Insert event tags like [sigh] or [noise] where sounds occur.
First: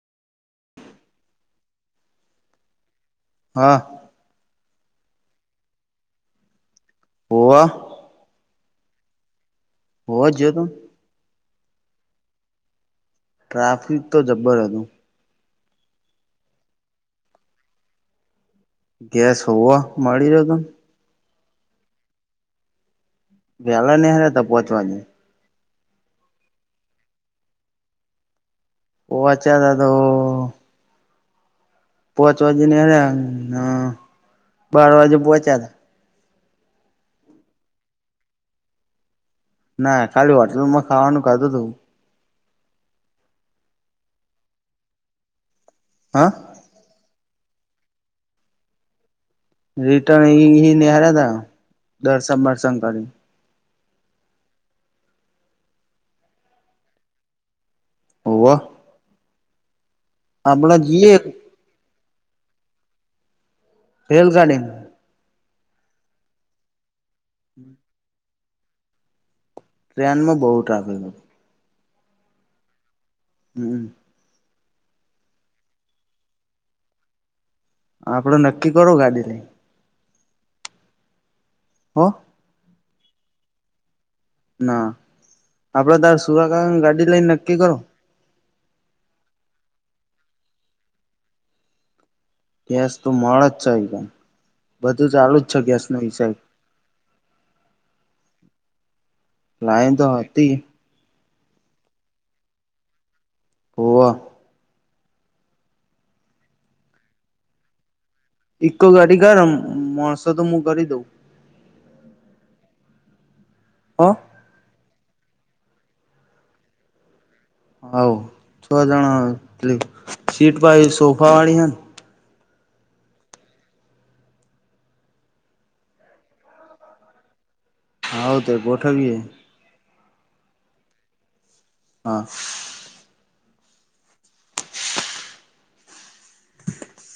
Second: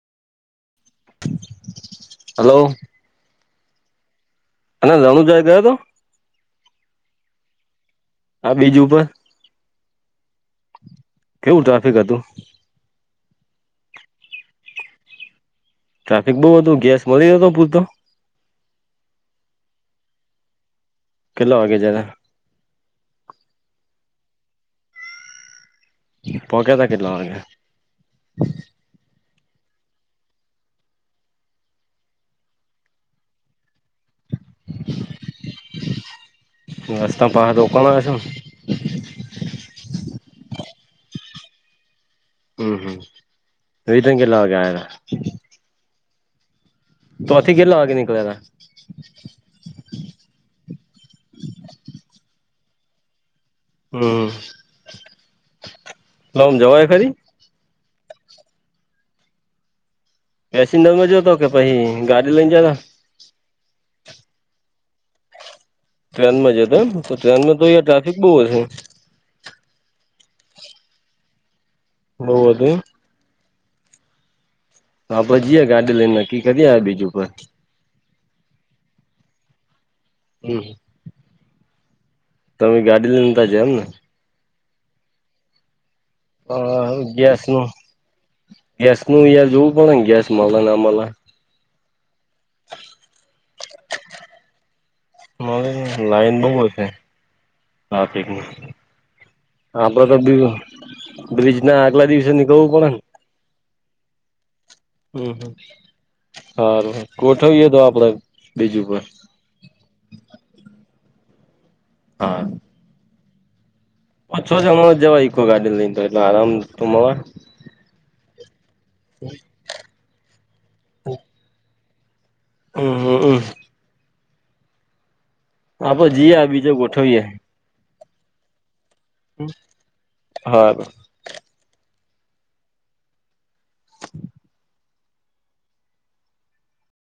Hello હાહ અને રાણુજા ગયો તો હોવા હ બીજું ઉપ હો જ જો તું કેવું ટ્રાફિક હતું ટ્રાફિક તો જબ્બર હતું ટ્રાફિક બઉ હતું ગેસ મળી ગતો પૂરતો ગેસ હોવ મળી રહ્યો ત કેટલા વાગે જ્યારે વેલા નહ્યા હતા પોહોચવાની પોકેતા કેટલાવાગે પોવા છે દ તો પોહોચવા જ ને હ બાર વાજે પોહોચ્યા હતા રસ્તા પારા તો ઓકાલ હ છેો ના ખાલી હોટલમાં ખાવાનું કાધું હતું હમ હમ રધંગે લવાગ હા તોથી કેટલાવાગે નીકળા હતા રિટર્ન એ નિહાર્યા હતા દર્શનસન કરી હમમ જવાય ખરી હોવા એસી ન મજો તો કે ભાઈ ગાડી લઈને જના રેલગાડી ટ્રેન માં જ તો એમ તો ટ્રેનમાં તો અ ટ્રાફિક બહુ હશે ટ્રેનમાં બહુ ટ્રાફિક હત હોવદ હમ હભ જઈએ ગાડી લઈને નક્કી કરી્યા બીજુ ઉપર આપડે નક્કી કરું ગાડીને હમ હા. તમે ગાડી લઈનેતા જ એમ ને. ના આપડે તાર અ સુરાકા ગાડી લઈને ગેસ નક્કી નું કરો. ગેસ નું જોવું પડે ને ગેસ મલા ના મલા. ગેસ તો મળે જ છે. બધું ચાલુ જ છે ગેસ નો વિષય. લાઈન બહુ હશે ટ્રાફિકની લાઈન તો હતી. બ્રિજ ના આગલા દિવસે નીકળવું પડે ને. હોવ હમ હમ હા ગોઠવીએ તો આપડે બીજું ઈકો પર ગાડી ગરમ માણસો તો હું કરી દઉ. હા. હો ઓછો [unintelligible] આરામ તો મળે હોવ છ જણા સીટ ભાઈ સોફા વાળી હેને હમ્મ હમ્મ આપ જીએ બીજો ગોઠવીએ. હા, તો ગોઠવીએ. હા. હા.